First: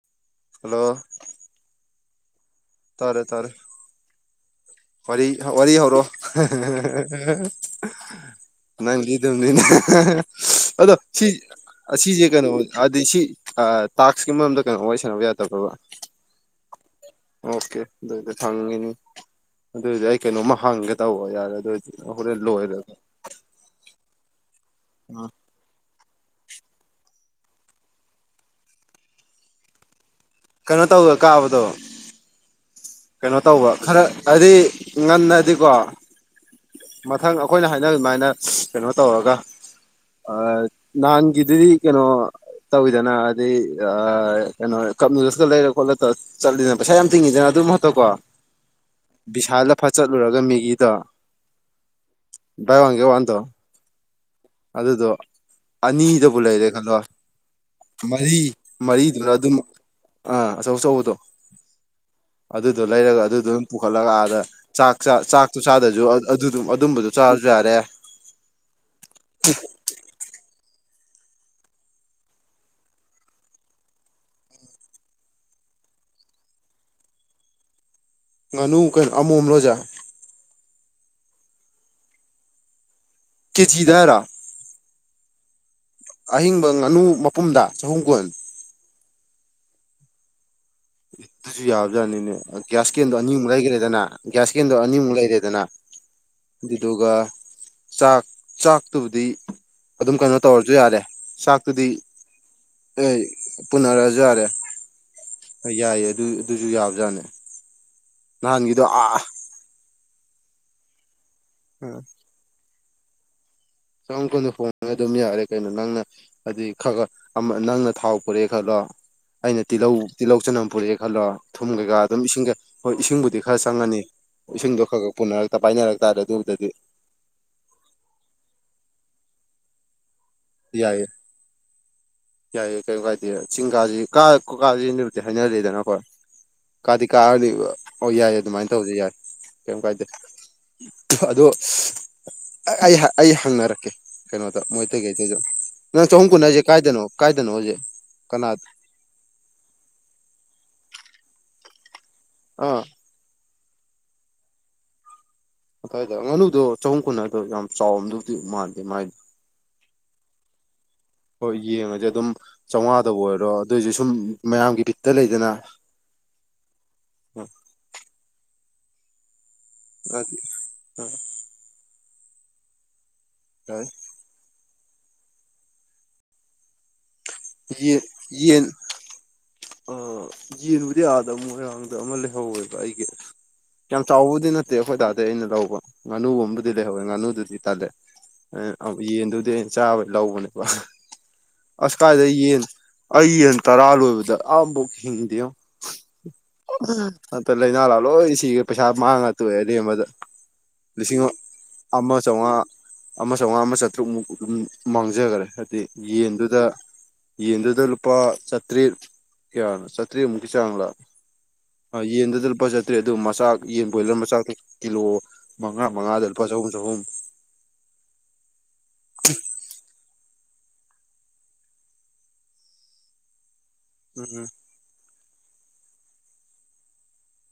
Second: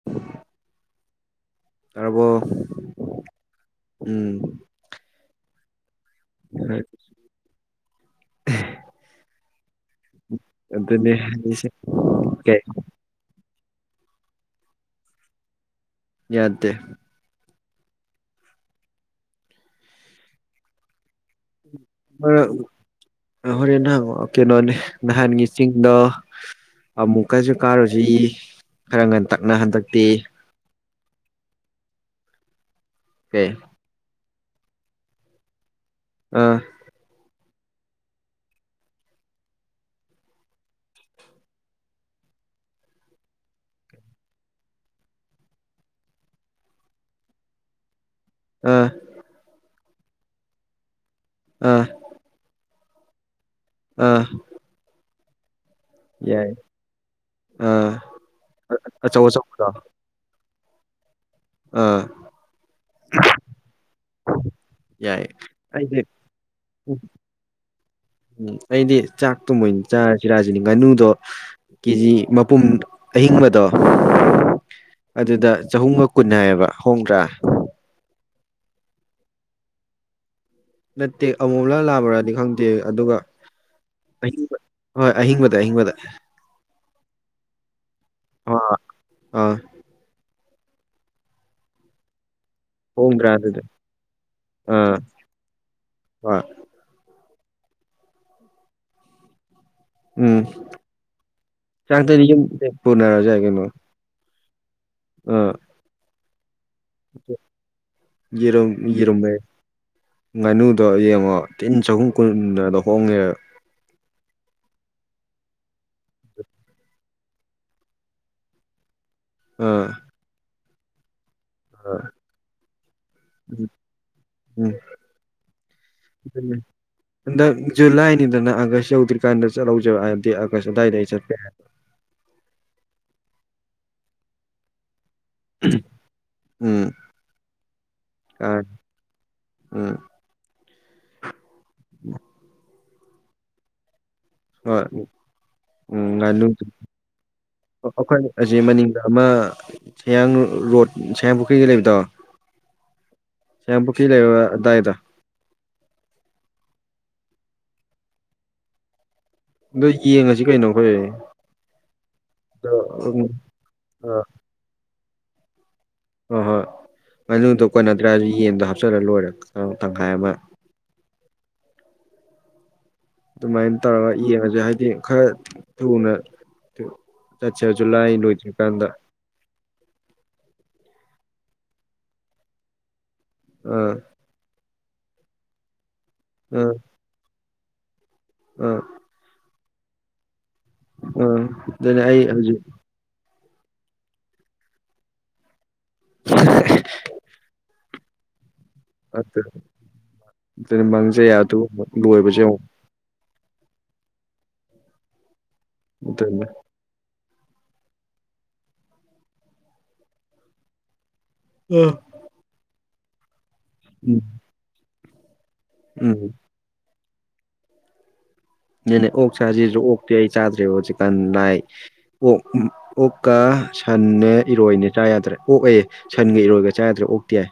[inaudible] Hello ꯇꯥꯔꯕꯣ ꯇꯥꯔꯦ ꯇꯥꯔꯦ ꯎꯝ ꯋꯥꯔꯤ ꯋꯥꯔꯤ ꯍꯧꯔꯣ [unintelligible] ꯅꯪꯗꯤ [unintelligible] ꯑꯗꯣ ꯑꯗꯨꯅꯦ ꯁꯤ ꯍꯥꯏꯁꯦ ꯑꯁꯤꯖꯦ ꯀꯩꯅꯣ ꯑꯠ ꯑꯗꯩ ꯁꯤ ꯑ ꯇꯥꯛꯁꯀꯤ ꯃꯔꯝꯗ ꯀꯩꯅꯣ ꯋꯥꯔꯤ ꯁꯥꯟꯅꯕ ꯌꯥꯗꯕ꯭ꯔꯕ ꯌꯥꯗꯦ ꯑꯣꯀꯦ ꯑꯗꯨꯏ [unintelligible] ꯍꯪꯉꯤꯅꯤ ꯑꯗꯨꯏꯗꯤ ꯑꯩ ꯀꯩꯅꯣꯝꯃ ꯍꯥꯡꯒꯦ ꯇꯧꯕ ꯌꯥꯔꯦ ꯑꯗꯨ ꯑꯣꯏꯔꯗꯤ ꯍꯣꯔꯦꯟ ꯅꯍꯥꯟ ꯀꯩꯅꯣꯅꯦ ꯑ ꯅꯍꯥꯟꯒꯤ ꯆꯤꯡꯗꯣ ꯑꯃꯨꯛꯀꯁꯨ ꯀꯥꯔꯨꯁꯤ ꯈꯔ ꯉꯟꯇꯛꯅ ꯍꯟꯗꯛꯇꯤ ꯀꯩꯅꯣ ꯇꯧꯕꯗ ꯀꯥꯕꯗꯣ ꯀꯩꯅꯣ ꯀꯩ ꯇꯧꯕ ꯈꯔ ꯍꯥꯏꯗꯤ ꯉꯟꯅꯗꯤꯀꯣ ꯑꯥ ꯃꯊꯪ ꯑꯩꯈꯣꯏꯅ ꯍꯥꯏꯅ ꯑꯗꯨꯃꯥꯏꯅ ꯀꯩꯅꯣ ꯇꯧꯔꯒ ꯅꯍꯥꯟꯒꯤꯗꯨꯗꯤ ꯀꯩꯅꯣ ꯇꯧꯋꯤꯗꯅ ꯑꯗꯩ ꯀꯩꯅꯣ ꯀꯞꯅꯨꯗꯁꯨꯀ ꯂꯩꯔ ꯈꯣꯠꯂ ꯆꯠꯂꯤꯗꯅ ꯄꯩꯁꯥ ꯌꯥꯝ ꯇꯤꯡꯉꯤꯗꯅ ꯑꯗꯨꯝ ꯍꯛꯇ ꯀꯣ ꯑ ꯕꯤꯁꯥꯜꯂ ꯐꯠ ꯆꯠꯂꯨꯔꯒ ꯃꯦꯒꯤꯗꯣ ꯑ ꯕꯋ ꯋꯥꯟ ꯒꯦꯜ ꯋꯥꯟ ꯑꯥ ꯑꯗꯨꯗꯣ ꯑꯅꯤꯗꯕꯨ ꯌꯥꯏ ꯂꯩꯔꯦ ꯈꯜꯂꯣ ꯑꯥ ꯃꯔꯤ ꯑꯆꯧ ꯃꯔꯤꯗꯨꯅ ꯑꯗꯨꯝ ꯑꯆꯧꯕꯗꯣ ꯑ ꯑꯆꯣꯎ ꯑꯆꯣꯎ ꯕꯗꯣ ꯑꯥ ꯑꯗꯨꯗꯣ ꯂꯩꯔꯒ ꯑꯗꯨꯗ ꯑꯗꯨꯝ ꯄꯨꯈꯠꯂꯒ ꯑꯥꯗ ꯆꯥꯛ ꯌꯥꯏ ꯆꯥꯛꯇꯣ ꯆꯥꯗ꯭ꯔꯁꯨ ꯑꯩꯗꯤ ꯑꯗꯨꯝꯕꯗ ꯆꯥꯔꯁꯨ ꯌꯥꯔꯦ ꯎꯝ ꯑꯩꯗꯤ ꯆꯥꯛꯇꯣ ꯃꯣꯏꯅ ꯆꯥꯔꯁꯤꯔꯥꯅ ꯉꯥꯅꯨꯗꯣ ꯀꯦ ꯖꯤ ꯃꯄꯨꯝ ꯑꯍꯤꯡꯕꯗꯣ ꯑꯗꯨꯗ ꯆꯍꯨꯝꯒ ꯀꯨꯟ ꯍꯥꯏꯌꯦꯕ ꯍꯣꯡꯗ꯭ꯔꯥ ꯉꯥꯅꯨ ꯀꯩꯅꯣ ꯑꯃꯣꯝꯂ ꯑꯁꯦ ꯅꯠꯇꯦ ꯑꯃꯣꯝꯂ ꯂꯥꯛꯕ꯭ꯔꯗꯤ ꯈꯪꯗꯦ ꯑꯗꯨꯒ ꯀꯦꯖꯤꯗ ꯍꯥꯏꯔꯣ ꯑꯍꯤꯡꯕ ꯍꯣꯏ ꯑꯍꯤꯡꯕꯗ ꯑꯍꯤꯡꯕꯗ ꯑꯍꯤꯡꯕ ꯉꯥꯅꯨ ꯃꯄꯨꯝꯗ ꯆꯍꯨꯝ ꯀꯨꯟ ꯍ ꯍꯣꯏ ꯑꯗꯨꯁꯨ ꯌꯥꯕꯖꯥꯠꯅꯤꯅꯦ ꯒ꯭ꯌꯥꯁ ꯀꯦꯟꯗꯣ ꯍꯣꯡꯗ꯭ꯔꯥ ꯑꯅꯤꯃꯨꯛ ꯑꯗꯨꯗꯤ ꯂꯩꯈ꯭ꯔꯦꯗꯅ ꯒ꯭ꯌꯥꯁ ꯀꯦꯟꯗꯣ ꯑꯥ ꯑꯅꯤꯃꯨꯛ ꯂꯩꯔꯦꯗꯅ ꯍꯣꯏ ꯑꯗꯨꯗꯨꯒ ꯆꯥꯛ ꯆꯥꯛꯇꯨꯕꯨꯗꯤ ꯑꯗꯨꯝ ꯀꯩꯅꯣ ꯎꯝ ꯇꯧꯔꯁꯨ ꯌꯥꯔꯦ ꯆꯥꯛꯇꯨꯗꯤ ꯆꯥꯛꯇꯗꯤ ꯌꯨꯝꯗ ꯑꯦ ꯄꯨꯅꯔꯁꯨ ꯄꯨꯅꯔꯁꯨ ꯌꯥꯔꯦ ꯑ ꯌꯥꯏꯌꯦ ꯑꯗꯨ ꯑꯗꯨꯁꯨ ꯌꯥꯕꯖꯥꯠꯅꯦ ꯌꯦꯔꯨꯝ ꯅꯍꯥꯟꯒꯤꯗꯣ ꯑꯥ ꯌꯦꯔꯨꯝꯃꯦ ꯉꯥꯅꯨꯗꯣ ꯌꯦꯡꯉꯣ ꯇꯤꯟ ꯆꯍꯨꯝ ꯀꯨꯟꯗ ꯍꯣꯡꯉꯦ ꯆꯝ ꯀꯣꯟꯗ ꯐꯣꯡꯉ ꯑꯗꯨꯝ ꯌꯥꯔꯦ ꯀꯩꯅꯣ ꯅꯪꯅ ꯍꯥꯏꯗꯤ ꯈ ꯈ ꯅꯪꯅ ꯊꯥꯎ ꯄꯨꯔꯛꯦ ꯈꯜꯂꯣ ꯑꯩꯅ ꯑꯥ ꯇꯤꯜꯍꯧ ꯇꯤꯜꯍꯧ ꯆꯅꯝ ꯄꯨꯔꯛꯑꯦ ꯈꯜꯂꯣ ꯊꯨꯝ ꯀꯩꯀꯥ ꯑꯥ ꯑꯗꯨꯝ ꯏꯁꯤꯡ ꯀꯩ ꯍꯣꯏ ꯏꯁꯤꯡꯕꯨꯗꯤ ꯈꯔ ꯆꯪꯉꯅꯤ ꯎꯝ ꯏꯁꯤꯡꯗꯣ ꯈꯔ ꯈꯔ ꯄꯨꯅꯔꯛꯇ ꯄꯥꯏꯅꯔꯛꯇꯥꯔꯦ ꯑꯗꯨꯅꯦ ꯑꯗꯨꯕꯨꯗꯗꯤ ꯍꯟꯗꯛ ꯖꯨꯂꯥꯏꯅꯤꯗꯅ ꯑꯥꯒꯁ ꯌꯧꯗ꯭ꯔꯤꯀꯥꯟꯗ ꯆꯠꯍꯧꯖꯦꯕ ꯍꯥꯏꯕꯗꯤ ꯑꯥꯒꯁ ꯑꯗꯨꯋꯥꯏꯗ ꯌꯥꯏꯌꯦ ꯑꯩ ꯆꯠꯄ ꯌꯥ ꯌꯥꯏꯌꯦ ꯀꯩꯁꯨ ꯀꯥꯏꯗꯦꯗꯤ ꯆꯤꯡ ꯀꯥꯁꯤ ꯀꯥ ꯀꯥꯁꯤꯗꯨꯕꯨꯗꯤ ꯍꯥꯏꯅꯔꯤꯗꯅꯀꯣ ꯎꯝ ꯀꯥꯗꯤ ꯀꯥꯑꯗꯤ ꯑꯣ ꯌꯥꯏ ꯑꯥ ꯑꯗꯨꯃꯥꯏꯅ ꯇꯧꯁ ꯌꯥꯔꯦ ꯀꯩꯝ ꯀꯥꯏꯗꯦ ꯑꯗꯣ ꯎ [inaudible] ꯑꯩ ꯑꯩ ꯍꯪꯅꯔꯛꯀꯦ ꯀꯩꯅꯣꯗ ꯍꯣꯏ ꯃꯣꯏꯇꯩ ꯀꯩꯗꯗ ꯎꯝ ꯅꯪ ꯆꯍꯨꯝ ꯉꯥꯅꯨ ꯀꯨꯟꯁꯦ ꯀꯥꯏꯗꯅꯣ ꯀꯥꯏꯗꯅꯣ ꯍꯧꯖꯤꯛ ꯑꯩꯈꯣꯏ ꯍꯧ ꯀꯅꯥꯗ ꯃꯅꯤꯡꯗ ꯑꯃ ꯁꯌꯥꯡ ꯔꯣꯗ ꯁꯌꯥꯡ ꯄꯨꯈ꯭ꯔꯤꯒꯤ ꯂꯩꯕꯗꯣ ꯑ ꯁꯥꯄꯨ ꯀꯤ ꯂ ꯑꯗꯨꯗꯏꯗ ꯑꯗꯨꯋꯥꯏꯗ ꯉꯥꯅꯨꯗꯣ ꯆꯍꯨꯝ ꯀꯨꯟ ꯅꯠꯗ꯭ꯔꯣ ꯌꯥꯝ ꯆꯥꯎꯔꯝꯗꯨꯗꯤ ꯃꯥꯟꯗꯦ ꯃꯥꯏꯗꯣ ꯑꯗꯣ ꯌꯦꯡꯉꯁꯤ ꯀꯩꯅꯣ ꯑꯩꯈꯣꯏ ꯍꯣꯏ ꯌꯦꯡꯉꯁꯦ ꯑꯗꯨꯝ ꯑꯗꯣ ꯆꯥꯝꯉꯥꯗꯕꯨ ꯎꯝ ꯑꯣꯏꯔꯣ ꯑꯗꯨꯑꯣꯏꯔꯁꯨ ꯁꯨꯝ ꯑꯥ ꯃꯌꯥꯝꯒꯤ ꯕꯤꯠꯇ ꯂꯩꯗꯅ ꯍꯣꯏ ꯍꯣꯏ ꯉꯅꯨꯗꯨ ꯀꯣꯟꯅꯗ꯭ꯔꯦ ꯍꯥꯏꯔꯁꯨ ꯌꯦꯟꯗꯣ ꯍꯥꯞꯆꯜꯂ ꯂꯣꯏꯔꯦ ꯇꯪꯈꯥꯏ ꯑꯃ [unintelligible] ꯑꯗꯨꯃꯥꯏꯅ ꯇꯧꯔꯒ ꯌꯦꯡꯉꯁꯦ ꯍꯥꯏꯗꯤ ꯈꯔ ꯊꯨꯅ [unintelligible] ꯆꯠꯁꯦ ꯖꯨꯂꯥꯏ ꯂꯣꯏꯗ꯭ꯔꯤꯀꯥꯟꯗ ꯑ ꯌꯦꯟꯕꯨꯗꯤ ꯑꯥꯗ ꯃ ꯃꯣꯏꯔꯥꯡꯗ ꯑꯃ ꯂꯩꯍꯧꯋꯦꯕ ꯑꯩꯒꯤ ꯑꯥ ꯌꯥꯝ ꯆꯥꯎꯕꯨꯗꯤ ꯅꯠꯇꯦ ꯇꯧ ꯑꯩꯈꯣꯏ ꯗꯥꯗꯩ ꯑꯩꯅ ꯂꯧꯕ ꯉꯥꯅꯨꯒꯨꯝꯕꯕꯨꯗꯤ ꯑꯥ ꯂꯩꯍꯧꯋꯦ ꯉꯥꯅꯨꯗꯨꯗꯤ ꯇꯜꯂꯦ ꯑꯥ ꯌꯦꯟꯗꯨꯗꯤ ꯑꯩꯅ ꯆꯥꯕ ꯂꯧꯕꯅꯦꯕ ꯑꯥ ꯑꯁ ꯑꯗꯨꯅ ꯑꯩ ꯀꯥꯏꯗꯩ ꯍꯧꯖꯤꯛ ꯌꯦꯟ ꯑꯩ ꯌꯦꯟ ꯇꯔꯥ ꯂꯣꯏꯕꯗ ꯑꯃꯕꯣꯛ ꯍꯤꯡꯗꯦ [unintelligible] ꯂꯧꯅꯅꯥ ꯂꯣꯏ ꯁꯤꯒ [unintelligible] ꯄꯩꯁꯥ ꯃꯥꯡꯉ ꯑꯗꯨꯅ ꯇꯣꯛꯑꯦ ꯑꯔꯦꯝꯕ ꯃꯥꯡꯖ ꯂꯤꯁꯤꯡ ꯌꯥꯗꯨꯕ ꯑꯃ ꯂꯣꯏꯕꯁꯦ ꯆꯥꯝꯃꯉꯥ ꯑꯃꯨꯛ ꯑꯃ ꯆꯥꯝꯃꯉꯥ ꯑꯃ ꯆꯥꯇ꯭ꯔꯨꯛꯃꯨꯛ ꯑꯗꯨꯝ ꯃꯥꯡꯖꯈꯔꯦ ꯍꯥꯏꯗꯤ ꯑꯗꯨꯅ ꯌꯦꯟꯗꯨꯗ ꯌꯦꯟꯗꯨꯗ ꯂꯨꯄꯥ ꯆꯥꯇ꯭ꯔꯦꯠ ꯀꯌꯥꯅꯣ ꯆꯥꯇ꯭ꯔꯦꯠꯃꯨꯛꯀꯤ ꯆꯥꯡ ꯂꯥ ꯌꯦꯟꯗꯨꯗ ꯂꯨꯄꯥ ꯆꯠꯇ꯭ꯔꯦ ꯑꯗꯨ ꯃꯆꯥꯛ ꯌꯦꯟ ꯕꯣꯏꯂꯔ ꯎꯝ ꯃꯆꯥꯛ ꯀꯤꯂꯣ ꯃꯉꯥ ꯃꯉꯥꯗ ꯎꯝ ꯂꯨꯄꯥ ꯆꯍꯨꯝ ꯆꯍꯨꯝ ꯑꯗꯨꯅꯦ ꯑꯣꯛ ꯆꯥꯁꯤꯁꯨ ꯑꯣꯛꯇꯤ ꯑꯩ ꯆꯥꯗ꯭ꯔꯦ ꯍꯧꯖꯤꯛꯀꯥꯟ ꯅꯥꯏ ꯑꯣꯛ ꯑꯣꯛꯀ ꯁꯟꯅꯦ ꯎꯝ ꯏꯔꯣꯏꯅꯦ ꯆꯥ ꯌꯥꯗ꯭ꯔꯦ ꯑꯣꯛꯑꯦ ꯁꯟꯒ ꯏꯔꯣꯏꯒ ꯆꯥ ꯌꯥꯗ꯭ꯔꯦ ꯑꯣꯛꯛꯇꯤ ꯌꯥꯏ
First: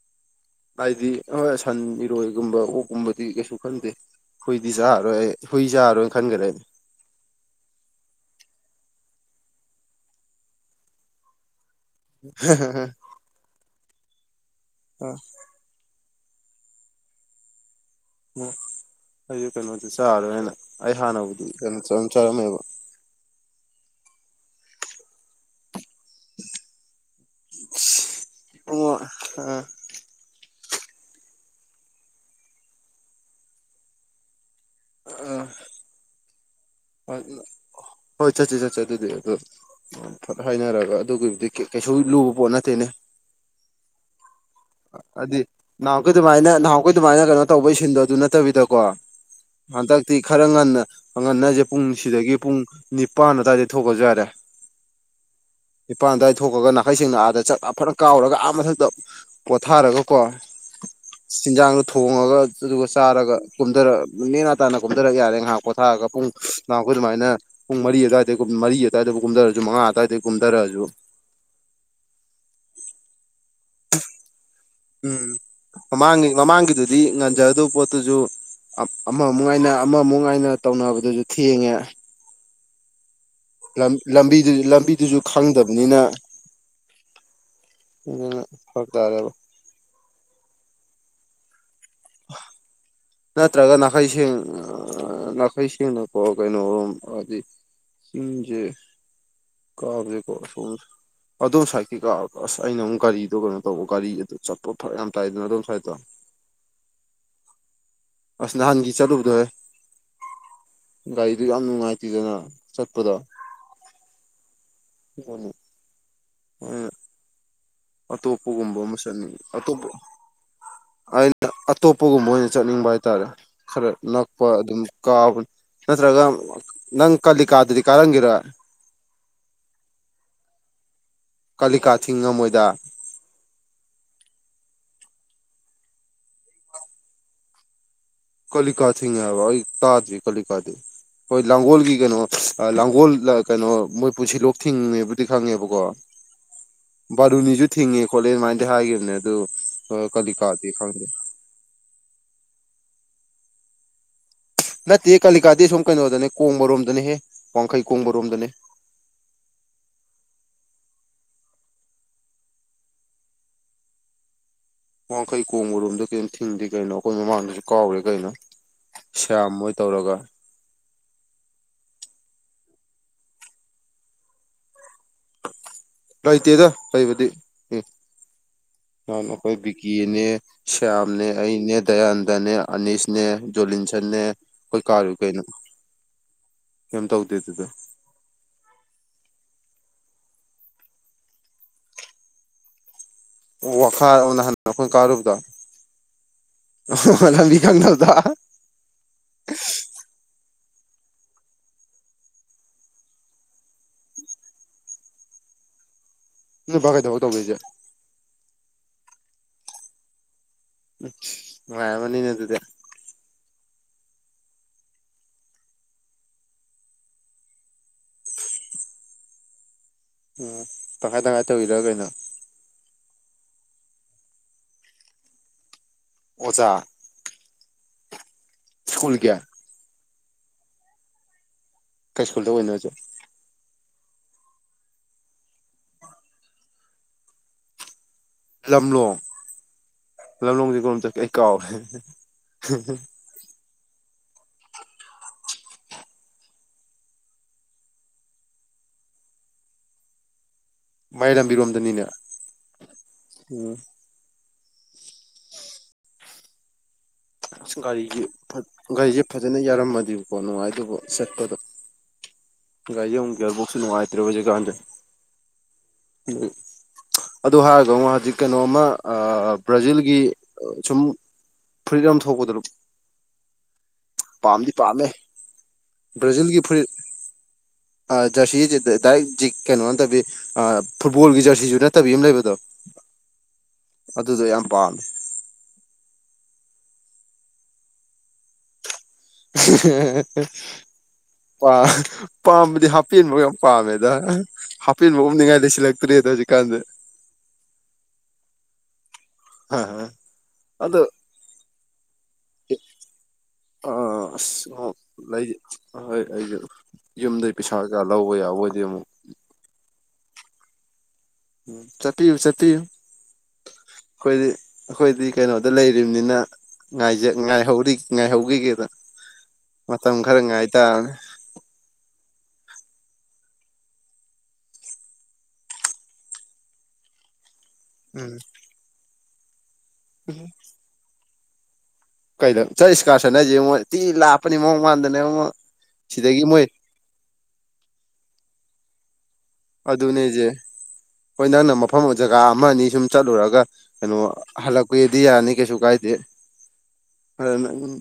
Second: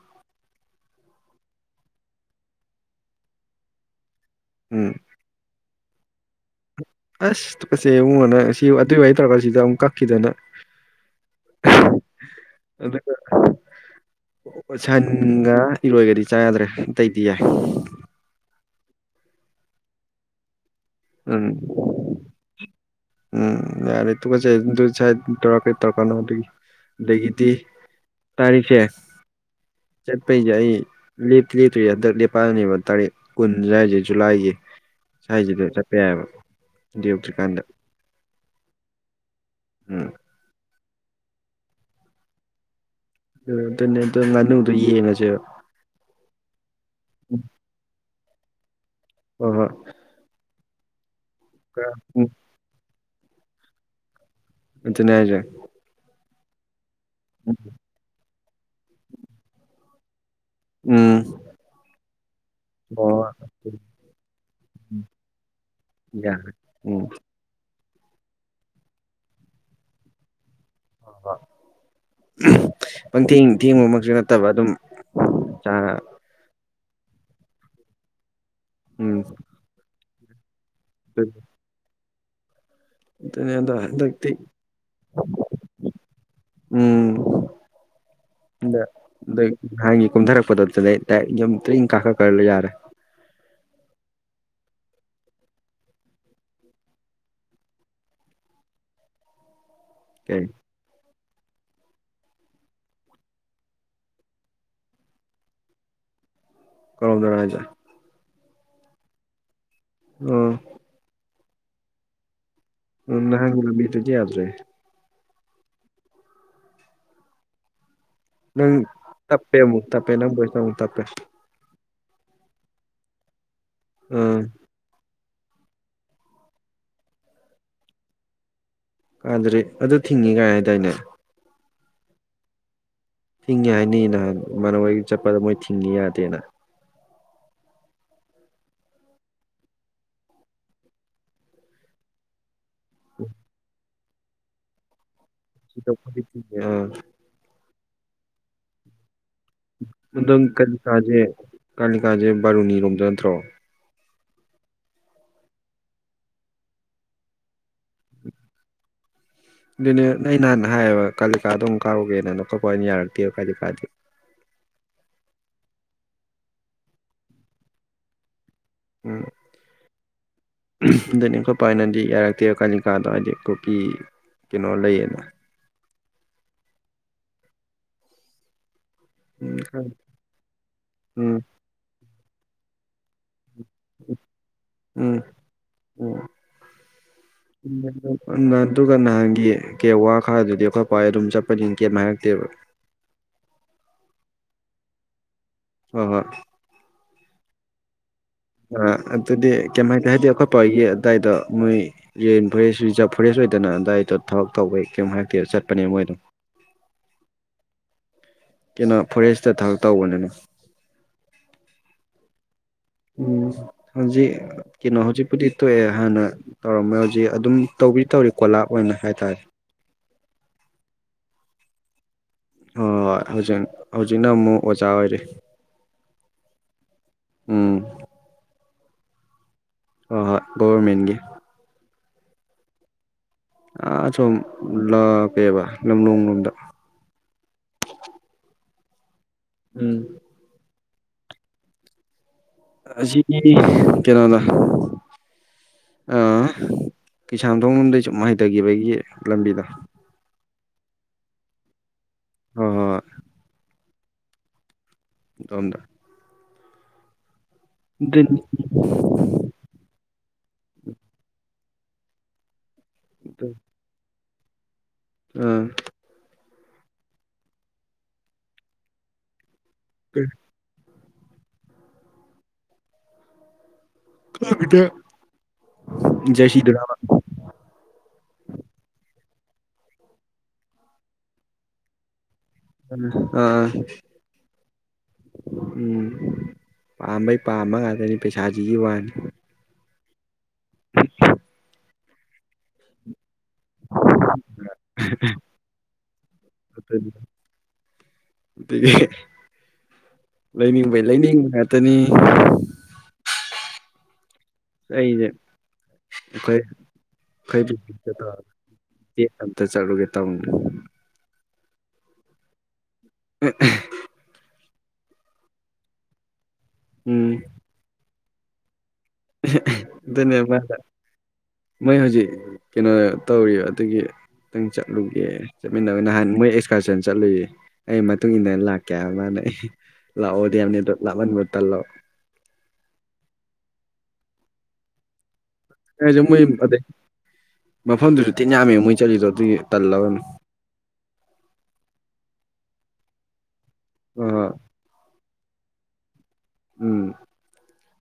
ꯍꯥꯏꯗꯤ ꯍꯣꯏ ꯁꯟ ꯏꯔꯣꯏꯒꯨꯝꯕ ꯑꯣꯛꯀꯨꯝꯕꯗꯤ ꯀꯩꯁꯨ ꯈꯟꯗꯦ ꯍꯨꯏꯗꯤ ꯎꯝ ꯆꯥꯔꯣꯏ ꯍꯨꯏ ꯆꯥꯔꯣꯏꯅ ꯈꯟꯈ꯭ꯔꯦ ꯑꯩ ꯑꯁ ꯇꯨꯀꯠꯆꯩ ꯏꯕꯨꯡꯉꯣ ꯅꯪ ꯁꯤ ꯑꯗꯨꯏ ꯋꯥꯏ ꯇꯧꯔꯒ ꯁꯤꯗ ꯑꯃꯨꯛ ꯀꯛꯈꯤꯗꯅ [unintelligible] ꯑꯣ ꯁꯟꯒ ꯏꯔꯣꯏꯒꯗꯤ ꯆꯥ ꯆꯥꯗ꯭ꯔꯦ ꯑꯇꯩꯗꯤ ꯌꯥꯏ ꯑꯣ ꯑꯩꯁꯨ ꯀꯩꯅꯣꯗꯨ ꯆꯥꯔꯔꯣꯏꯅ ꯑꯩ ꯍꯥꯟꯅꯕꯨꯗꯤ ꯀꯩꯅꯣ ꯆꯥꯔꯝ ꯎꯝ ꯆꯥꯔꯝꯃꯦꯕ ꯎꯝ ꯌꯥꯔꯦ ꯇꯨꯀꯠꯆꯩ ꯑꯗꯨ ꯁ꯭ꯌꯥꯏꯗ ꯇꯧꯔꯥꯛ ꯀꯅꯨ ꯑꯗꯨꯒꯤ ꯑꯗꯒꯤꯗꯤ ꯇꯥꯔꯤꯛꯁꯦ ꯑꯣ ꯆꯠꯄꯩꯁꯦ ꯑꯩ ꯂꯦꯞꯇꯤ ꯂꯦꯞꯇ꯭ꯔꯤ ꯍꯟꯗꯛ ꯂꯦꯞꯄꯜꯅꯦꯕ ꯇꯥꯔꯤꯛ ꯀꯨꯟ ꯁ꯭ꯋꯥꯏꯁꯦ ꯖꯨꯂꯥꯏꯒꯤ ꯑꯥ ꯁ꯭ꯋꯥꯏꯁꯤꯗ ꯆꯠꯄ ꯌꯥꯏꯕ ꯍꯣꯏ ꯆꯠꯁꯤ ꯆꯠꯁꯤ ꯑꯗꯨꯗꯤ ꯑꯗꯣ ꯎꯝ ꯐꯠ ꯍꯥꯏꯅꯔꯒ ꯑꯗꯨꯒꯤꯕꯨꯗꯤ ꯀꯩꯁꯨ ꯂꯨꯕ ꯄꯣꯠ ꯅꯠꯇꯦꯅꯦ ꯑꯗꯨꯅꯦ ꯑꯗꯨ ꯉꯥꯅꯨꯗꯣ ꯌꯦꯡꯉꯁꯦ ꯍꯥꯏꯗꯤ ꯅꯍꯥꯟꯈꯩ ꯑꯗꯨꯃꯥꯏꯅ ꯅꯍꯥꯟꯈꯩ ꯑꯗꯨꯃꯥꯏꯅ ꯀꯩꯅꯣ ꯇꯧꯕꯩ ꯁꯤꯟꯗꯣ ꯑꯗꯨ ꯅꯠꯇꯕꯤꯗꯀꯣ ꯍꯣꯏ ꯍꯣꯏ ꯍꯟꯗꯛ ꯇꯤ ꯈꯔ ꯉꯟꯅ ꯉꯟꯅꯁꯦ ꯄꯨꯡ ꯎꯝ ꯁꯤꯗꯒꯤ ꯄꯨꯡ ꯅꯤꯄꯥꯟ ꯑꯗꯨꯋꯥꯏꯗꯩ ꯊꯣꯛꯈ꯭ꯔꯁꯨ ꯌꯥꯔꯦ ꯑꯗꯨꯅꯦ ꯍꯥꯏꯖꯦ ꯅꯤꯄꯥꯟ ꯑꯗꯨꯋꯥꯏꯗ ꯊꯣꯛꯈ꯭ꯔꯒ ꯅꯥꯀꯩꯁꯦꯡꯅ ꯑꯥꯗ ꯆꯥꯛ ꯆꯥ ꯐꯅ ꯀꯥꯎꯔꯒ ꯑꯥ ꯃꯊꯛꯇ ꯄꯣꯊꯥꯔꯒ ꯀꯣ ꯎꯝ ꯆꯤꯟꯖꯥꯡꯗ ꫭꯊꯣꯡꯉꯒ ꯑꯗꯨꯒ ꯍꯣꯏ ꯆꯥꯔꯒ ꯍꯣꯏ ꯀꯨꯝꯊꯔ ꯅꯦꯅꯥ ꯇꯥꯅ ꯀꯨꯝꯊꯔꯛ ꯌꯥꯔꯦ ꯉꯥꯏꯍꯥꯛ ꯄꯣꯊꯥꯔꯒ ꯄꯨꯡ ꯌꯥꯔꯦ ꯅꯍꯥꯛꯈꯣꯏ ꯎꯝ ꯑꯗꯨꯃꯥꯏꯅ ꯄꯨꯡ ꯃꯔꯤ ꯑꯗꯨꯋꯥꯏꯗꯒꯤ ꯀꯨꯝ ꯃꯔꯤ ꯑꯗꯨꯋꯥꯏꯗꯕꯨ ꯀꯨꯝꯊꯔꯁꯨ ꯃꯉꯥ ꯑꯗꯨꯋꯥꯏꯗꯒꯤ ꯀꯨꯝꯊꯔꯛ ꯑꯁꯨ [unintelligible] ꯄꯪꯊꯦꯡ ꯊꯦꯡꯕꯃꯛꯁꯨ ꯅꯠꯇꯕ ꯑꯗꯨꯝ ꯎꯝ ꯆꯥ ꯃꯃꯥꯡꯒꯤ ꯃꯃꯥꯡꯒꯤꯗꯨꯗꯤ ꯉꯟꯖꯒꯗꯧꯕ ꯄꯣꯠꯇꯨꯁꯨ ꯎꯝ ꯑꯃꯃꯨꯛ ꯉꯥꯏꯅ ꯑꯃꯃꯨꯛ ꯉꯥꯏꯅ ꯇꯧꯅꯕꯗꯨꯁꯨ ꯊꯦꯡꯉꯦ ꯑꯗꯨꯅꯦ ꯑꯗꯣ ꯍꯟꯗꯛꯇꯤ ꯂꯝꯕꯤꯗꯨ ꯂꯝꯕꯤꯗꯨꯁꯨ ꯈꯪꯗꯕꯅꯤꯅ ꯎꯝ ꯎꯝ ꯐꯔꯛ ꯇꯥꯔꯦꯕ ꯍꯥꯟꯒꯤ ꯀꯨꯝꯊꯔꯛꯄꯗꯣ ꯑꯗꯨꯗꯩ ꯗꯥꯔꯦꯛ ꯌꯨꯝ ꯇꯤ ꯀꯥꯈꯠ ꯈꯔ ꯌꯥꯔꯦ ꯅꯠꯇ꯭ꯔꯒ ꯅꯥꯈꯩ ꯁꯦꯡ ꯅꯥꯈꯩ ꯁꯦꯡꯅꯀꯣ ꯀꯩꯅꯣꯔꫭꯝ ꯍꯥꯏꯗꯤ [unintelligible] ꯀꯥꯕꯖꯦ ꯀꯩ [unintelligible] ꯑꯗꯣꯝ ꯁꯥꯏꯠꯀꯤꯀ ꯑꯁ ꯑꯩꯅ ꯑꯃꯨꯛ ꯒꯥꯔꯤꯗꯣ ꯀꯩꯅꯣ ꯇꯧꯕ ꯒꯥꯔꯤ ꯑꯗꯨ ꯆꯠꯄ ꯐꯔꯛ ꯌꯥꯝ ꯇꯥꯏꯗꯅ ꯑꯗꯣꯝ ꯁꯥꯏꯠꯇꯣ ꯀꯗꯨꯝꯗꯅꯣ ꯍꯥꯏꯁꯦ ꯑꯁ ꯅꯍꯥꯟꯒꯤ ꯆꯠꯂꯨꯕꯗꯣ ꯍꯦ ꯎꯝ ꯒꯥꯔꯤꯗꯨ ꯌꯥꯝ ꯅꯨꯡꯉꯥꯏꯇꯦꯗꯅ ꯆꯠꯄꯗꯣ ꯎꯝ [unintelligible] ꯌꯥꯗ꯭ꯔꯦ [unintelligible] ꯑꯇꯣꯞꯄꯒꯨꯝꯕ ꯅꯪ ꯑꯃ ꯆꯠꯅꯤꯡꯉꯤ ꯇꯞꯄꯦ ꯑꯃꯨꯛ ꯑꯇꯣꯞꯄ ꯇꯞꯄꯦ ꯅꯪ ꯚꯣꯏꯁꯇꯣ ꯑꯃꯨꯛ ꯇꯞꯄꯦ ꯑ ꯑꯇꯣꯞꯄꯒꯨꯝꯕ ꯑꯣꯏꯅ ꯆꯠꯅꯤꯡꯕ ꯍꯥꯏꯇꯥꯔꯦ ꯈꯔ ꯑꯥ ꯅꯛꯄ ꯑꯗꯨꯝ ꯀꯥꯕ ꯅꯠꯇ꯭ꯔꯒ ꯅꯪ ꯀꯜꯂꯤ ꯀꯗꯗꯤ ꯀꯔꯤꯔ ꯀꯥꯟꯗꯔꯤ ꯑꯗꯨ ꯊꯤꯡꯉꯤ ꯀꯥꯏ ꯍꯥꯏꯗꯥꯏꯅꯦ ꯀꯥꯂꯤꯀꯥ ꯊꯤꯡꯉꯝꯃꯣꯏꯗ ꯊꯤꯡꯉꯦ ꯍꯥꯏꯅꯤ ꯅꯍꯥꯟ ꯃꯔꯗꯒꯤ ꯆꯠꯄꯗ ꯃꯣꯏ ꯊꯤꯡꯉꯤ ꯌꯥꯗꯦꯅ ꯀꯂꯤꯀꯥꯆꯤꯡ ꯍꯥꯏꯔꯣ ꯇꯥꯗꯔꯤ ꯀꯂꯤꯀꯥꯗꯤ ꯍꯣꯏ ꯂꯥꯡꯒꯣꯜꯒꯤ ꯀꯩꯅꯣ ꯂꯥꯡꯒꯣꯜ ꯀꯩꯅꯣ ꯃꯣꯏ ꯄꯨꯟꯁꯤ ꯂꯣꯛ ꯊꯤꯡꯉꯦꯕꯨꯗꯤ ꯈꯪꯉꯦꯕꯀꯣ ꯁꯤꯗꯕꯨꯗꯤ ꯊꯤꯡꯉꯦ ꯑꯥ ꯕꯥꯔꯨꯅꯤꯁꯨ ꯊꯤꯡꯉꯦ ꯈꯣꯠꯂꯦ ꯑꯗꯨꯃꯥꯏꯅꯗꯤ ꯍꯥꯏꯈꯤꯕꯅꯦ ꯑꯗꯨ ꯑꯗꯨꯝ ꯀꯥꯂꯤꯀꯥꯗꯤ ꯈꯪꯗꯦ ꯀꯥꯂꯤꯀꯥꯁꯦ ꯀꯥꯂꯤꯀꯥꯁꯦ ꯕꯥꯔꯨꯅꯤꯔꯣꯝꯗꯥ ꯅꯠꯇ꯭ꯔꯣ ꯅꯠꯇꯦ ꯀꯥꯂꯤꯀꯥꯗꯤ ꯁꯨꯝ ꯀꯩꯅꯣꯗꯅꯦ ꯀꯣꯡꯕꯔꯣꯝꯗꯅꯦꯍꯦ ꯋꯥꯡꯈꯩ ꯀꯣꯡꯕꯔꯣꯝꯗꯅꯦ ꯑꯗꯨꯅꯦ ꯅ ꯅꯍꯥꯟ ꯍꯥꯏꯌꯦꯕ ꯀꯥꯂꯤꯀꯥ ꯑꯗꯨꯝ ꯀꯥꯔꯨꯒꯦꯅ ꯈꯣꯠꯄ ꯑ ꯑꯣꯏꯅ ꯌꯥꯔꯛꯇꯦꯕ ꯀꯥꯂꯤꯀꯥꯗꯨ ꯋꯥꯡꯈꯩ ꯀꯣꯡꯕꯔꯣꯝꯗ ꯀꯔꯤꯝꯇ ꯊꯤꯡꯗꯦ ꯀꯩꯅꯣ ꯑꯩꯈꯣꯏ ꯃꯃꯥꯡꯗꯁꯨ ꯀꯥꯎꯔꯦ ꯀꯩꯅꯣ ꯁ꯭ꯌꯥꯝ ꯃꯣꯏ ꯇꯧꯔꯒ ꯗꯅꯤ ꯑꯩꯈꯣꯏ ꯄꯥꯏꯅꯗꯤ ꯌꯥꯔꯛꯇꯦ ꯀꯥꯂꯤꯀꯥꯗꯣ ꯍꯥꯏꯗꯤ ꯀꯣꯄꯤ ꯀꯩꯅꯣ ꯂꯩꯌꯦꯅ ꯂꯩꯇꯦꯗ ꯂꯩꯕꯗꯤ ꯎꯝ ꯅꯥꯟꯈꯣꯏ ꯎꯝ ꯕꯤꯀꯤꯅꯦ ꯁ꯭ꯌꯥꯝꯅꯦ ꯎꯝ ꯑꯩꯅꯦ ꯗꯌꯥꯟꯗꯅꯦ ꯑꯅꯤꯁꯅꯦ ꯖꯣꯂꯤꯟꯁꯟꯅꯦ ꯑꯩꯈꯣꯏ ꯀꯥꯔꯨ ꯎꯝ ꯀꯩꯅꯣ ꯀꯩꯝ ꯇꯧꯗꯦ ꯑꯗꯨꯗꯣ ꯑꯗꯨꯒ ꯅꯍꯥꯟꯒꯤ ꯀꯦ ꯋꯥ ꯈꯔꯗꯨꯗꯤ ꯑꯩꯈꯣꯏ ꯄꯥꯍꯣꯢ ꯑꯗꯨꯝ ꯆꯠꯄꯅꯤ ꯀ꯭ꯌꯤꯝ ꯍꯥꯏꯔꯛꯇꯦꯕ ꯋꯥꯈꯥ ꯅ ꯍꯥꯟ ꯑꯩꯈꯣꯏ ꯀꯥꯔꯨꯕꯗꫭ ꯍꯣꯏ ꯍꯣꯏ ꯑꯣ ꯍ ꯍ ꯂꯝꯕꯤ ꯀꯪꯗꯕꯗꯣ ꯑ ꯑꯗꯨꯗꯤ ꯀꯩꯥꯏ ꯇꯦ ꯍꯥꯏꯗꯤ ꯑꯩꯈꯣꯏ ꯄꯥꯍꫭꯏꯒꯤ ꯑꯗꯨꯋꯥꯏꯗꯣ ꯃꯣꯏ ꯔꯦꯟ ꯐꯣꯔꯦꯁ ꯔꯤꯖꯥꯚ ꯐꯣꯔꯦꯁ ꯑꯣꯏꯗꯅ ꯑꯗꯨꯗꯥꯏꯗꯣ ꯊꯕꯛ ꯇꯧꯕꯩ ꯀꯩꯝ ꯍꯥꯏꯥꯛꯇꯦ ꯆꯠꯄꯅꯦ ꯃꯣꯏꯗꯣ ꯅꯣꯏ ꯕꯥ ꯀꯩꯗꯧꯕ ꯇꯧꯗꯣꯏꯁꯦ ꯀꯩꯅꯣ ꯐꯣꯔꯦꯁꯇ ꯊꯕꯛ ꯇꯧꯕꯅꯤꯅ ꯅꯨꯉꯥꯏꯔꯝꯃꯅꯤꯅꯦ ꯑꯗꯨꯗꯤ ꯎꯝ ꯍꯧꯖꯤꯛ ꯀꯩꯅꯣ ꯍꯧꯖꯤꯛꯄꯨꯗꯤ ꯇꯣꯛꯑꯦ ꯍꯥꯟꯅ ꯇꯧꯔꯝꯃꯦ ꯍꯧꯖꯤꯛ ꯑꯗꯨꯝ ꯇꯧꯕꯤ ꯇꯧꯔꯤ ꯀꯣꯂꯥꯞ ꯑꯣꯏꯅ ꯍꯥꯏꯇꯥꯔꯦ ꯎꯝ ꯇꯪꯈꯥꯏ ꯇꯪꯈꯥꯏ ꯇꯧꯕꯤꯔꯣ ꯀꯩꯅꯣ ꯍꯣꯏ ꯍꯣꯏ ꯍꯧꯖꯤꯛ ꯍꯧꯖꯤꯛꯅ ꯑꯃꯨꯛ ꯑꯣꯖꯥ ꯑꯣꯏꯔꯤ ꯑꯣꯆꯥ ꯎꯝ ꯁ꯭ꯀꯨꯜ ꯀꯌꯥ ꯍꯣꯏ ꯍꯣꯏ ꯒꯣꯋꯔꯃꯦꯟꯒꯤ ꯀꯩ ꯁꯀꯨꯜꯗ ꯑꯣꯏꯅꯣ ꯍꯧꯁꯦ ꯑ ꯁꯨꯝ ꯂꯥꯛꯄꯦꯕ ꯂꯝꯂꯣꯡꯂꯣꯝꯗ ꯂꯝꯂꯣ ꯎꯝ ꯂꯝꯂꯣꯡꯖꯦ ꯀꯔꯣꯝ ꯆꯠꯀꯦ ꯑꯩ ꯀꯥꯎꯔꯦ ꯑꯖꯤꯒꯤ ꯀꯩꯅꯣꯗ ꯑꯥ ꯀꯩꯁꯥꯥꯝꯊꯣꯡ ꯂꫭꯝꯗꯩ ꯁꯨꯝ ꯍꯩꯊꯈꯤꯕꯒꯤ ꯂꯝꯕꯤꯗꯣ ꯃꯌꯥꯏ ꯂꯝꯕꯤꯔꯣꯝꯗꯅꯤꯅꯦ ꯍꯣꯏ ꯍꯣꯏ ꯎꯝ ꯗꯣꯝꯗ ꯑꯁ ꯒꯥꯔꯤꯁ ꯒꯥꯔꯤꯁꯦ ꯐꯖꯅ ꯌꯥꯔꯝꯃꯗꯤꯕꯀꯣ ꯅꯨꯡꯉꯥꯏ ꯑꯗꯨꯕ ꯆꯠꯄꯗꯣ ꯒꯥꯔꯤ ꯑꯃꯨꯛ ꯌꯥꯔꯤꯄꯣꯛꯁꯨ ꯅꯨꯡꯉꯥꯏꯇ꯭ꯔꯦ ꯍꯧꯖꯤꯛꯀꯥꯟꯗꯤ꯫ ꯑꯝ ꯑꯗꯨ ꯍꯥꯏꯔꯒꯉꯣ ꯍꯧꯖꯤꯛ ꯀꯩꯅꯣꯝꯃ ꯕ꯭ꯔꯥꯖꯤꯜꯒꯤ ꯁꯨꯝ ꯐꯨꯔꯤꯗ ꯑꯃ ꯊꯣꯛꯄꯗ ꯑꯗꯨ ꯄꯥꯝꯗꯤ ꯄꯥꯝꯃꯦ ꯕ꯭ꯔꯥꯖꯤꯜꯒꯤ ꯖꯔꯁꯤꯗꯨꯔꯕ ꯐꯨꯔꯤꯠ ꯖꯔꯁꯤꯁꯤ ꯗꯥꯏꯔꯦꯛ ꯖꯤ ꯀꯩꯅꯣ ꯅꯝꯠꯇꯕꯤ ꯐꯨꯠꯕꯣꯜꯒꯤ ꯖꯔꯁꯤꯁꯨ ꯅꯠꯇꯕꯤ ꯑꯃ ꯂꯩꯕꯗꯣ ꯑꯥ ꯑꯗꯨꯗꯣ ꯌꯥꯝ ꯄꯥꯝꯃꯦ ꯎꯝ ꯄꯥꯝꯕꯩ ꯄꯥꯝꯕ ꯉꯥꯛꯇꯅꯤ ꯄꯩꯁꯥꯁꯤꯒꯤ ꯋꯥꯅꯤ [inaudible] ꯑ ꯄꯥꯝꯕꯗꯤ ꯍꯥꯞꯄꯦꯟꯕ ꯄꯥꯝꯃꯦꯗ ꯍꯥꯞꯄꯦꯟꯕꯧ ꯎꯞꯅꯤꯡꯉꯥꯏꯗ ꯂꯩꯁꯤꯜꯂꯛꯇ꯭ꯔꯦꯗ ꯍꯧꯖꯤꯛꯀꯥꯟꯁꯦ ꯑꯗꯒꯤ ꯑꯗꯣ ꯂꯩꯅꯤꯡꯕꯩ ꯂꯩ ꯅꯤꯡꯒ ꯇꯅꯤ ꯑ ꯥ ꯑꯥ ꯑꯁ ꯑꯣ ꯑꯩꯁꯦ ꯂꯩ ꯑꯍꯣꯏ ꯑꯩꯁꯨ ꯑꯩꯈꯣꯏ ꯌꯨꯝꯗꯩ ꯄꯩꯁꯥ ꯀ ꯂꯧꯕ ꯌꯥꯕ ꯑꯣꯏꯗꯤ ꯑꯃꯨꯛ ꯗꯦꯗ ꯑꯝꯇ ꯆꯠꯂꯨꯒꯦ ꯇꯧꯅꯤꯗ ꯎꯝ ꯆꯠꯄꯤꯌꯨ ꯆꯠꯄꯤꯌꯨ ꯎ [unintelligible] ꯑꯩꯈꯣꯏꯗꯤ ꯑꯩꯈꯣꯏꯗꯤ ꯀꯩꯅꯣꯗ ꯂꯩꯔꯤꯝꯅꯤꯅ ꯎꯝ ꯉꯥꯏꯍꯧꯔꯤ ꯉꯥꯏꯍꯧꯈꯤꯒꯦꯗ ꯃꯇꯝ ꯑꯗꯨꯅꯦ ꯈꯔ ꯃꯥꯅ ꯉꯥꯏꯇꯥꯕꯅꯤ ꯃꯣꯏ ꯍꯧꯖꯤꯛ ꯀꯩꯅꯣ ꯇꯧꯔꯤ ꯑꯗꯨꯒꯤ꯫ ꯈꯤꯇꯪ ꯆꯠꯂꯨꯒꯦ ꯆꯠꯃꯤꯟꯅꯕ ꯅꯍꯥꯟ ꯃꯣꯏ ꯑꯦꯛꯁꯀꯔꯁꯟ ꯆꯠꯂꯨꯌꯦ ꯑꯩ ꯃꯇꯨꯡ ꯎꯝ ꯏꯟꯅ ꯂꯥꯛꯀꯦ ꯍꯥꯏꯕ ꯃꯥꯅ ꯑꯩ ꯂꯥꯛꯑꯣꯗꯤ ꯌꯥꯝꯅꯦ ꯑꯗꯣ ꯂꯥꯃꯟꯕ ꯇꯜꯂꯕ ꯀꯩꯗꯧ ꯆꯠ ꯏꯁꯀꯥꯔꯁꯅ ꯍꯥꯏꯁꯦꯉꯣ ꯊꯤ ꯂꯥꯞꯄꯅꯤ ꯃꯑꯣꯡ ꯃꯥꯟꯗꯅ ꯉꯣ ꯐꯔꯁꯨ ꯃꯣꯏ ꯑꯗꯩ ꯃꯐꯝꯗꯨꯁꯨ ꯇꯤꯟ ꯌꯥꯝꯃꯦ ꯃꯣꯏ ꯆꯠꯂꯤꯗꯣ ꯑꯗꯨꯒꯤ꯫ ꯇꯜꯂꯕꯅꯤ ꯑꯗꯨꯅꯦꯁꯦ ꯍꯣꯏ ꯅꯪꯅ ꯃꯐꯝ ꯖꯒꯥ ꯑꯃ ꯑꯅꯤ ꯁꯨꯝ ꯆꯠꯂꯨꯔꯒ ꯀꯅꫭ ꯑ ꯍꯂꯛꯄꯩꯗꯤ ꯌꯥꯅꯤ ꯀꯩꯁꯨ ꯀꯥꯏꯗꯦ ꯎꯝ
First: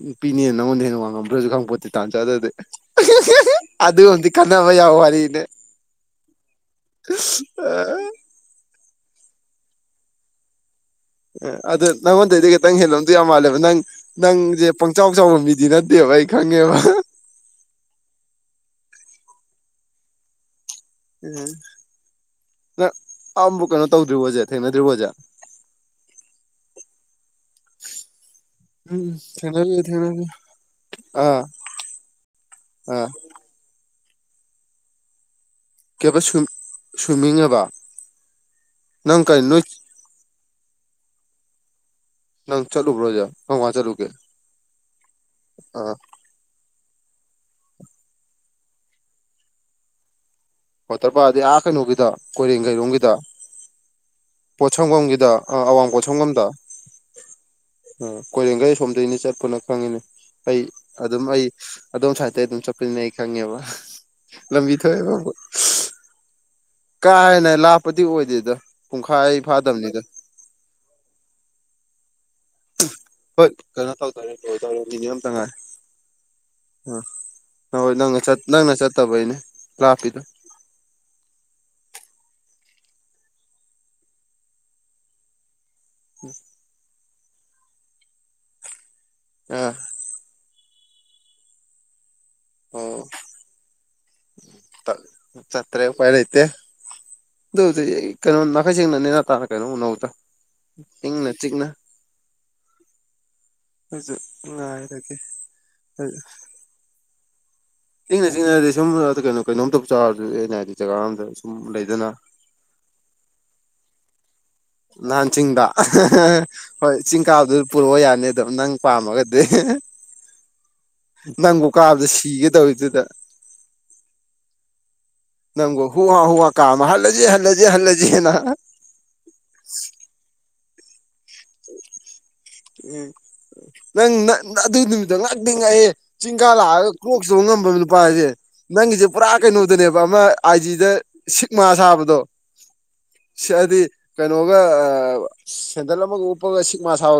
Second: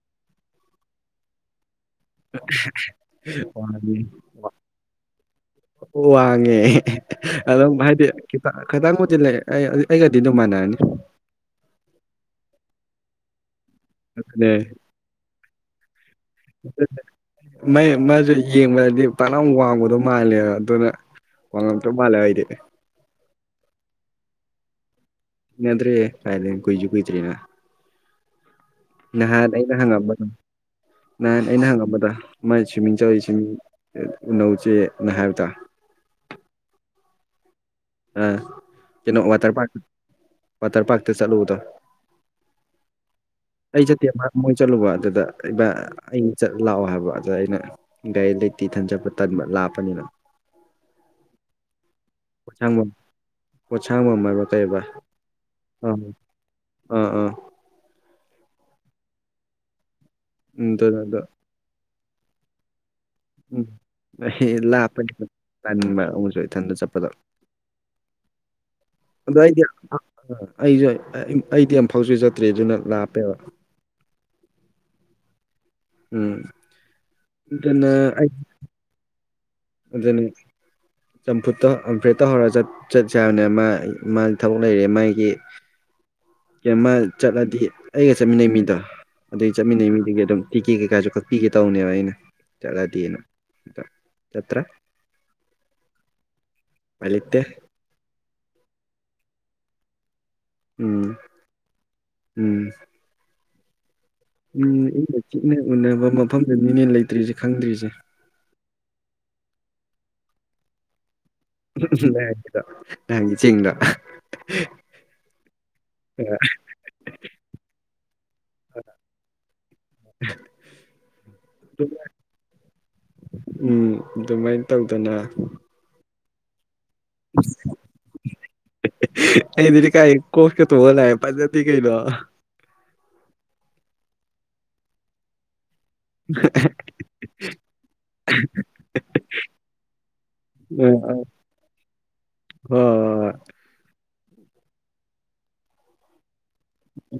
ꯅꯨꯄꯤꯅꯦꯅ ꯅꯉꯣꯟꯗ ꯍꯦꯟꯅ ꯋꯥꯡꯉꯃꯝꯕ꯭ꯔꯁꯨ ꯈꯪꯄꯣꯠꯇꯦ ꯇꯥꯟ ꯆꯗꯗꯤ ꯑꯗꯨ ꯍꯧꯗꯤ ꯀꯟꯅꯅꯕ ꯌꯥꯎꯕ ꯋꯥꯔꯤꯅꯦ ꯑꯣ ꯋꯥꯡꯉꯦ ꯑꯗꯨꯝ ꯍꯥꯏꯗꯤ ꯈꯤꯇ ꯈꯤꯇꯪꯕꯨꯗꯤ ꯂꯩ ꯑꯩ ꯑꯩꯒꯗꯤ ꯑꯗꯨꯝ ꯃꯥꯟꯅꯔꯅꯤ ꯑꯦ ꯑꯗꯨ ꯅꯪꯉꯣꯟꯗꯩꯗꯤ ꯈꯤꯇꯪ ꯍꯦꯜꯂꯝꯗꯣ ꯌꯥꯝ ꯃꯥꯜꯂꯦꯕ ꯅꯪ ꯑꯗꯨꯅꯦ ꯅꯪꯁꯦ ꯆꯥꯎ ꯆꯥꯎꯕ ꯃꯤꯗꯤ ꯅꯠꯇꯦꯕ ꯑꯩ ꯈꯪꯉꯦꯕ ꯃ ꯃꯁꯨ ꯌꯦꯡꯕꯗꯗꯤ ꯄꯅꯝ ꯋꯥꯡꯕꯗꯣ ꯃꯥꯜꯂꯦꯕ ꯑꯗꯨꯅ ꯋꯥꯉꯝꯗꯧ ꯃꯂꯦ ꯍꯥꯏꯗꯦ ꯅ ꯑꯥꯕꯨꯛ ꯀꯩꯅꯣ ꯇꯧꯗ꯭ꯔꯤꯕꯣꯖꯦ ꯊꯦꯡꯅꯗ꯭ꯔꯤꯕꯣꯖꯦ ꯅꯗ꯭ꯔꯤꯍꯦ ꯀꯥꯏꯗꯩ ꯀꯨꯏꯖꯨ ꯀꯨꯏꯗ꯭ꯔꯤꯅ ꯎꯝ ꯅꯍꯥꯟ ꯑꯩꯅ ꯊꯦꯡꯅꯗ꯭ꯔꯤ ꯍꯪꯉꯝꯕꯗ ꯊꯦꯡꯅꯗ꯭ꯔꯤ ꯑꯥ ꯅꯍꯥꯟ ꯑꯩꯅ ꯍꯪꯉꯝꯕꯗ ꯃꯥꯏ ꯁ꯭ꯋꯤꯝꯃꯤꯡ ꯑꯥ ꯆꯧꯔꯤ ꯁ꯭ꯋꯃꯤꯡ ꯎꯅꯧ ꯖꯦ ꯅ ꯍꯥꯏꯕꯗ ꯀꯦꯕ ꯁꯨ ꯁꯨꯃꯤꯡꯑꯕ ꯑ ꯀꯩꯅꯣ ꯋꯥꯇꯔ ꯄꯥꯔ ꯋꯥꯇꯔ ꯄꯥꯔꯛꯇ ꯆꯠꯂꯨꯕꯗꯣ ꯅꯪ ꯆꯠꯂꯨꯕ꯭ꯔꯣꯁꯦ ꯀꯔꯝꯀꯥꯟ ꯑꯩ ꯆꯠꯂꯨꯒꯦ ꯆꯠꯇꯦ ꯃꯣꯏ ꯆꯠꯂꯨꯕ ꯑꯗꯨꯗ ꯑꯥ ꯆꯠ ꯂꯥꯛꯑꯣ ꯍꯥꯏꯕ ꯑꯗ ꯑꯩꯅ ꯒꯥꯔꯤ ꯂꯩꯇꯤ ꯏꯊꯟ ꯆꯠꯄ ꯇꯟꯕ ꯂꯥꯞꯄꯅꯤꯅ ꯋꯇꯦꯔ ꯄꯥꯛ ꯍꯥꯏꯗꯤ ꯑ ꯀꯩꯅꯣꯒꯤꯗꯣ ꯀꯣꯏꯔꯦꯉꯩ ꯄꯣꯠꯁꯥꯡꯕꯝ ꯔꯣꯝꯒꯤ ꯗꯣ ꯄꯣꯠꯁꯥꯡꯕꯝ ꯍꯥꯏꯕ꯭ꯔꯥ ꯀꯩ ꯍꯥꯏꯕ꯭ꯔꯥ ꯄꯣꯠꯁꯝꯒꯝꯒꯤꯗ ꯑꯋꯥꯡ ꯑꯥ ꯄꯣꯁꯝꯕꯝꯗ ꯑꯥ ꯑꯥ ꯑ ꯀꯣꯏꯔꯦꯡꯒꯩ ꯁꯣꯝꯗꯒꯤꯅꯤ ꯆꯠꯄꯅ ꯈꯪꯉꯤꯅꯦ ꯑꯩ ꯎꯝ ꯑꯗꯨꯅ ꯑꯗꯣ ꯑꯗꯨꯝ ꯑꯩ ꯑꯗꯣꯝ ꯁꯥꯏꯠꯇꯩ ꯑꯗꯨꯝ ꯆꯠꯄꯅꯦ ꯑꯩ ꯈꯪꯉꯦꯕ ꯎꯝ ꯑꯩ ꯂꯝꯕꯤ ꯊꯣꯛꯑꯦꯕ ꯂꯥꯞꯄꯅꯤꯅ ꯇꯟꯕ ꯑꯃꯨꯛꯀꯁꯨ ꯏꯊꯟꯗ ꯆꯠꯄ ꯀꯥ ꯍꯦꯟꯅ ꯂꯞꯄꯗꯤ ꯑꯣꯏꯗꯦꯗ ꯄꯨꯡꯈꯥꯏ ꯑꯗꯣ ꯑꯩꯗꯤ ꯐꯥꯗꯕꯅꯤꯗ ꯑꯩꯁꯨ ꯑꯩꯗꯤ ꯑꯝ ꯐꯥꯎꯁꯨ ꯆꯠ ꯍꯣꯏ ꯀꯩꯅꯣ ꯇꯧꯗꯣꯔꯦ ꯂꯣꯏꯗꯣꯔꯦ ꯃꯤꯅꯤꯠ ꯑꯝꯇ ꯉꯥꯏ ꯎꯝ ꯑ ꯑꯗꯨꯅ ꯍꯣꯏ ꯅꯪ ꯆꯠ ꯅꯪꯅ ꯆꯠꯇꯕꯩꯅꯦ ꯂꯥꯞꯄꯤꯗꯣ ꯑꯗꯨꯅꯦ ꯆꯝꯐꯨꯠꯇ ꯍꯝꯐ꯭ꯔꯦꯠꯇ ꯍꯧꯔꯒ ꯆꯠ ꯆꯠꯁꯦ ꯍꯥꯏꯕꯅꯦ ꯃꯥ ꯃꯥꯗꯤ ꯊꯕꯛ ꯂꯩꯔꯦ ꯃꯥꯒꯤ [unintelligible] ꯀꯩꯃ ꯆꯠꯂꯗꯤ ꯑꯩꯒ ꯆꯠꯃꯤꯟꯅꯩ ꯃꯤꯗꯣ ꯑꯗꯨꯒꯤ ꯑꯥ ꯆꯠꯃꯤꯟꯅꯩ ꯃꯤꯗꯨꯒꯤ ꯑꯗꯨꯝ ꯊꯤꯛꯀꯦ ꯀꯩꯀꯥꯁꯨ ꯀꯛꯄꯤꯒꯦ ꯇꯧꯅꯦꯕ ꯑꯩꯅ ꯆꯠꯂꯗꯤ ꯑꯣ ꯆꯠꯇ꯭ꯔꯦ ꯎꯄꯥꯥꯏ ꯂꯩꯇꯦ ꯎꯄꯥꯏ ꯂꯩꯇꯦ ꯗꯨ ꯗꯤ ꯀꯩꯅꯣ ꯅꯥꯈꯩ ꯁꯦꯡꯅ ꯅꯦꯅꯥ ꯇꯥꯅ ꯀꯩꯅꯣ ꯎꯅꯧꯗ ꯎꯝ ꯏꯪꯅ ꯆꯤꯛꯅ ꯎꯝ [unintelligible] ꯎꯝ ꯏꯪꯅ ꯆꯤꯛꯅ ꯎꯅꯕ ꯃꯐꯝꯗꯨꯅꯤꯅꯦ ꯂꯩꯇ꯭ꯔꯤꯁꯦ ꯈꯪꯗ꯭ꯔꯤꯁꯦ ꯏꯪꯅ ꯆꯤꯛꯅꯗꯤ ꯁꯨꯝ ꯀꯩꯅꯣ ꯀꯩꯅꯣꯝꯇꯕꯨ ꯆꯥꯔꯁꯨ ꯍꯥꯏꯗꯤ ꯖꯒꯥ ꯑꯝꯗ ꯁꯨꯝ ꯂꯩꯗꯅ ꯅꯍꯟꯒꯤꯗꯣ ꯅꯍꯥꯟꯒꯤ ꯆꯤꯡꯗꯣ ꯅꯥꯟ ꯆꯤꯡꯗ ꯍꯣꯏ ꯆꯤꯡꯀꯥꯕꯗꯨꯗ ꯄꯨꯔꯛꯑꯣ ꯌꯥꯅꯤ ꯑꯗꯨꯝ ꯅꯪ ꯄꯥꯝꯃꯒꯗꯤ ꯅꯪꯕꯥꯎ ꯀꯥꯕꯗ ꯁꯤꯒꯦ ꯇꯧꯔꯤꯗꯨꯗ ꯎꯝ ꯑꯗꯨꯃꯥꯏ ꯇꯧꯗꯅ ꯍꯨꯍꯥ ꯍꯋꯥ ꯀꯥꯃ ꯍꯜꯂꯖꯦ ꯍꯜꯂꯖꯦ ꯍꯜꯂꯖꯦꯅ ꯑꯩꯗꯨꯗꯤ ꯀꯥꯏ ꯀꯣꯛꯁꯀ ꯇꯣꯡꯉ ꯂꯥꯛꯑꯦ ꯐꯖꯗꯤ ꯀꯩꯅꯣ ꯎꯝ ꯅꯪ ꯑꯗꯨ ꯅꯨꯃꯤꯠꯇꯨ ꯉꯛꯇꯤ ꯉꯛꯑꯦ ꯆꯤꯡ ꯀꯥ ꯂꯥꯛꯑꯒ ꯀꯔꯣꯛꯁ ꯇꯣꯡ ꯉꯝꯕ ꯅꯨꯄꯥ ꯍꯥꯏꯁꯦ ꯅꯪꯒꯤꯁꯦ ꯄꯨꯔꯥ ꯀꯩꯅꯣꯗꯨꯅꯦꯕ ꯑꯃ ꯑꯥꯏꯖꯤꯗ ꯁꯤꯛꯃꯥ ꯁꯥꯕꯗꯣ [unintelligible] ꯁꯤ ꯍꯥꯏꯗꯤ ꯀꯩꯅꯣꯒ ꯁꯦꯟꯗꯜ ꯑꯃꯒ ꯎꯞꯄꯒ ꯁꯤꯛꯃꯥ ꯁꯥꯕ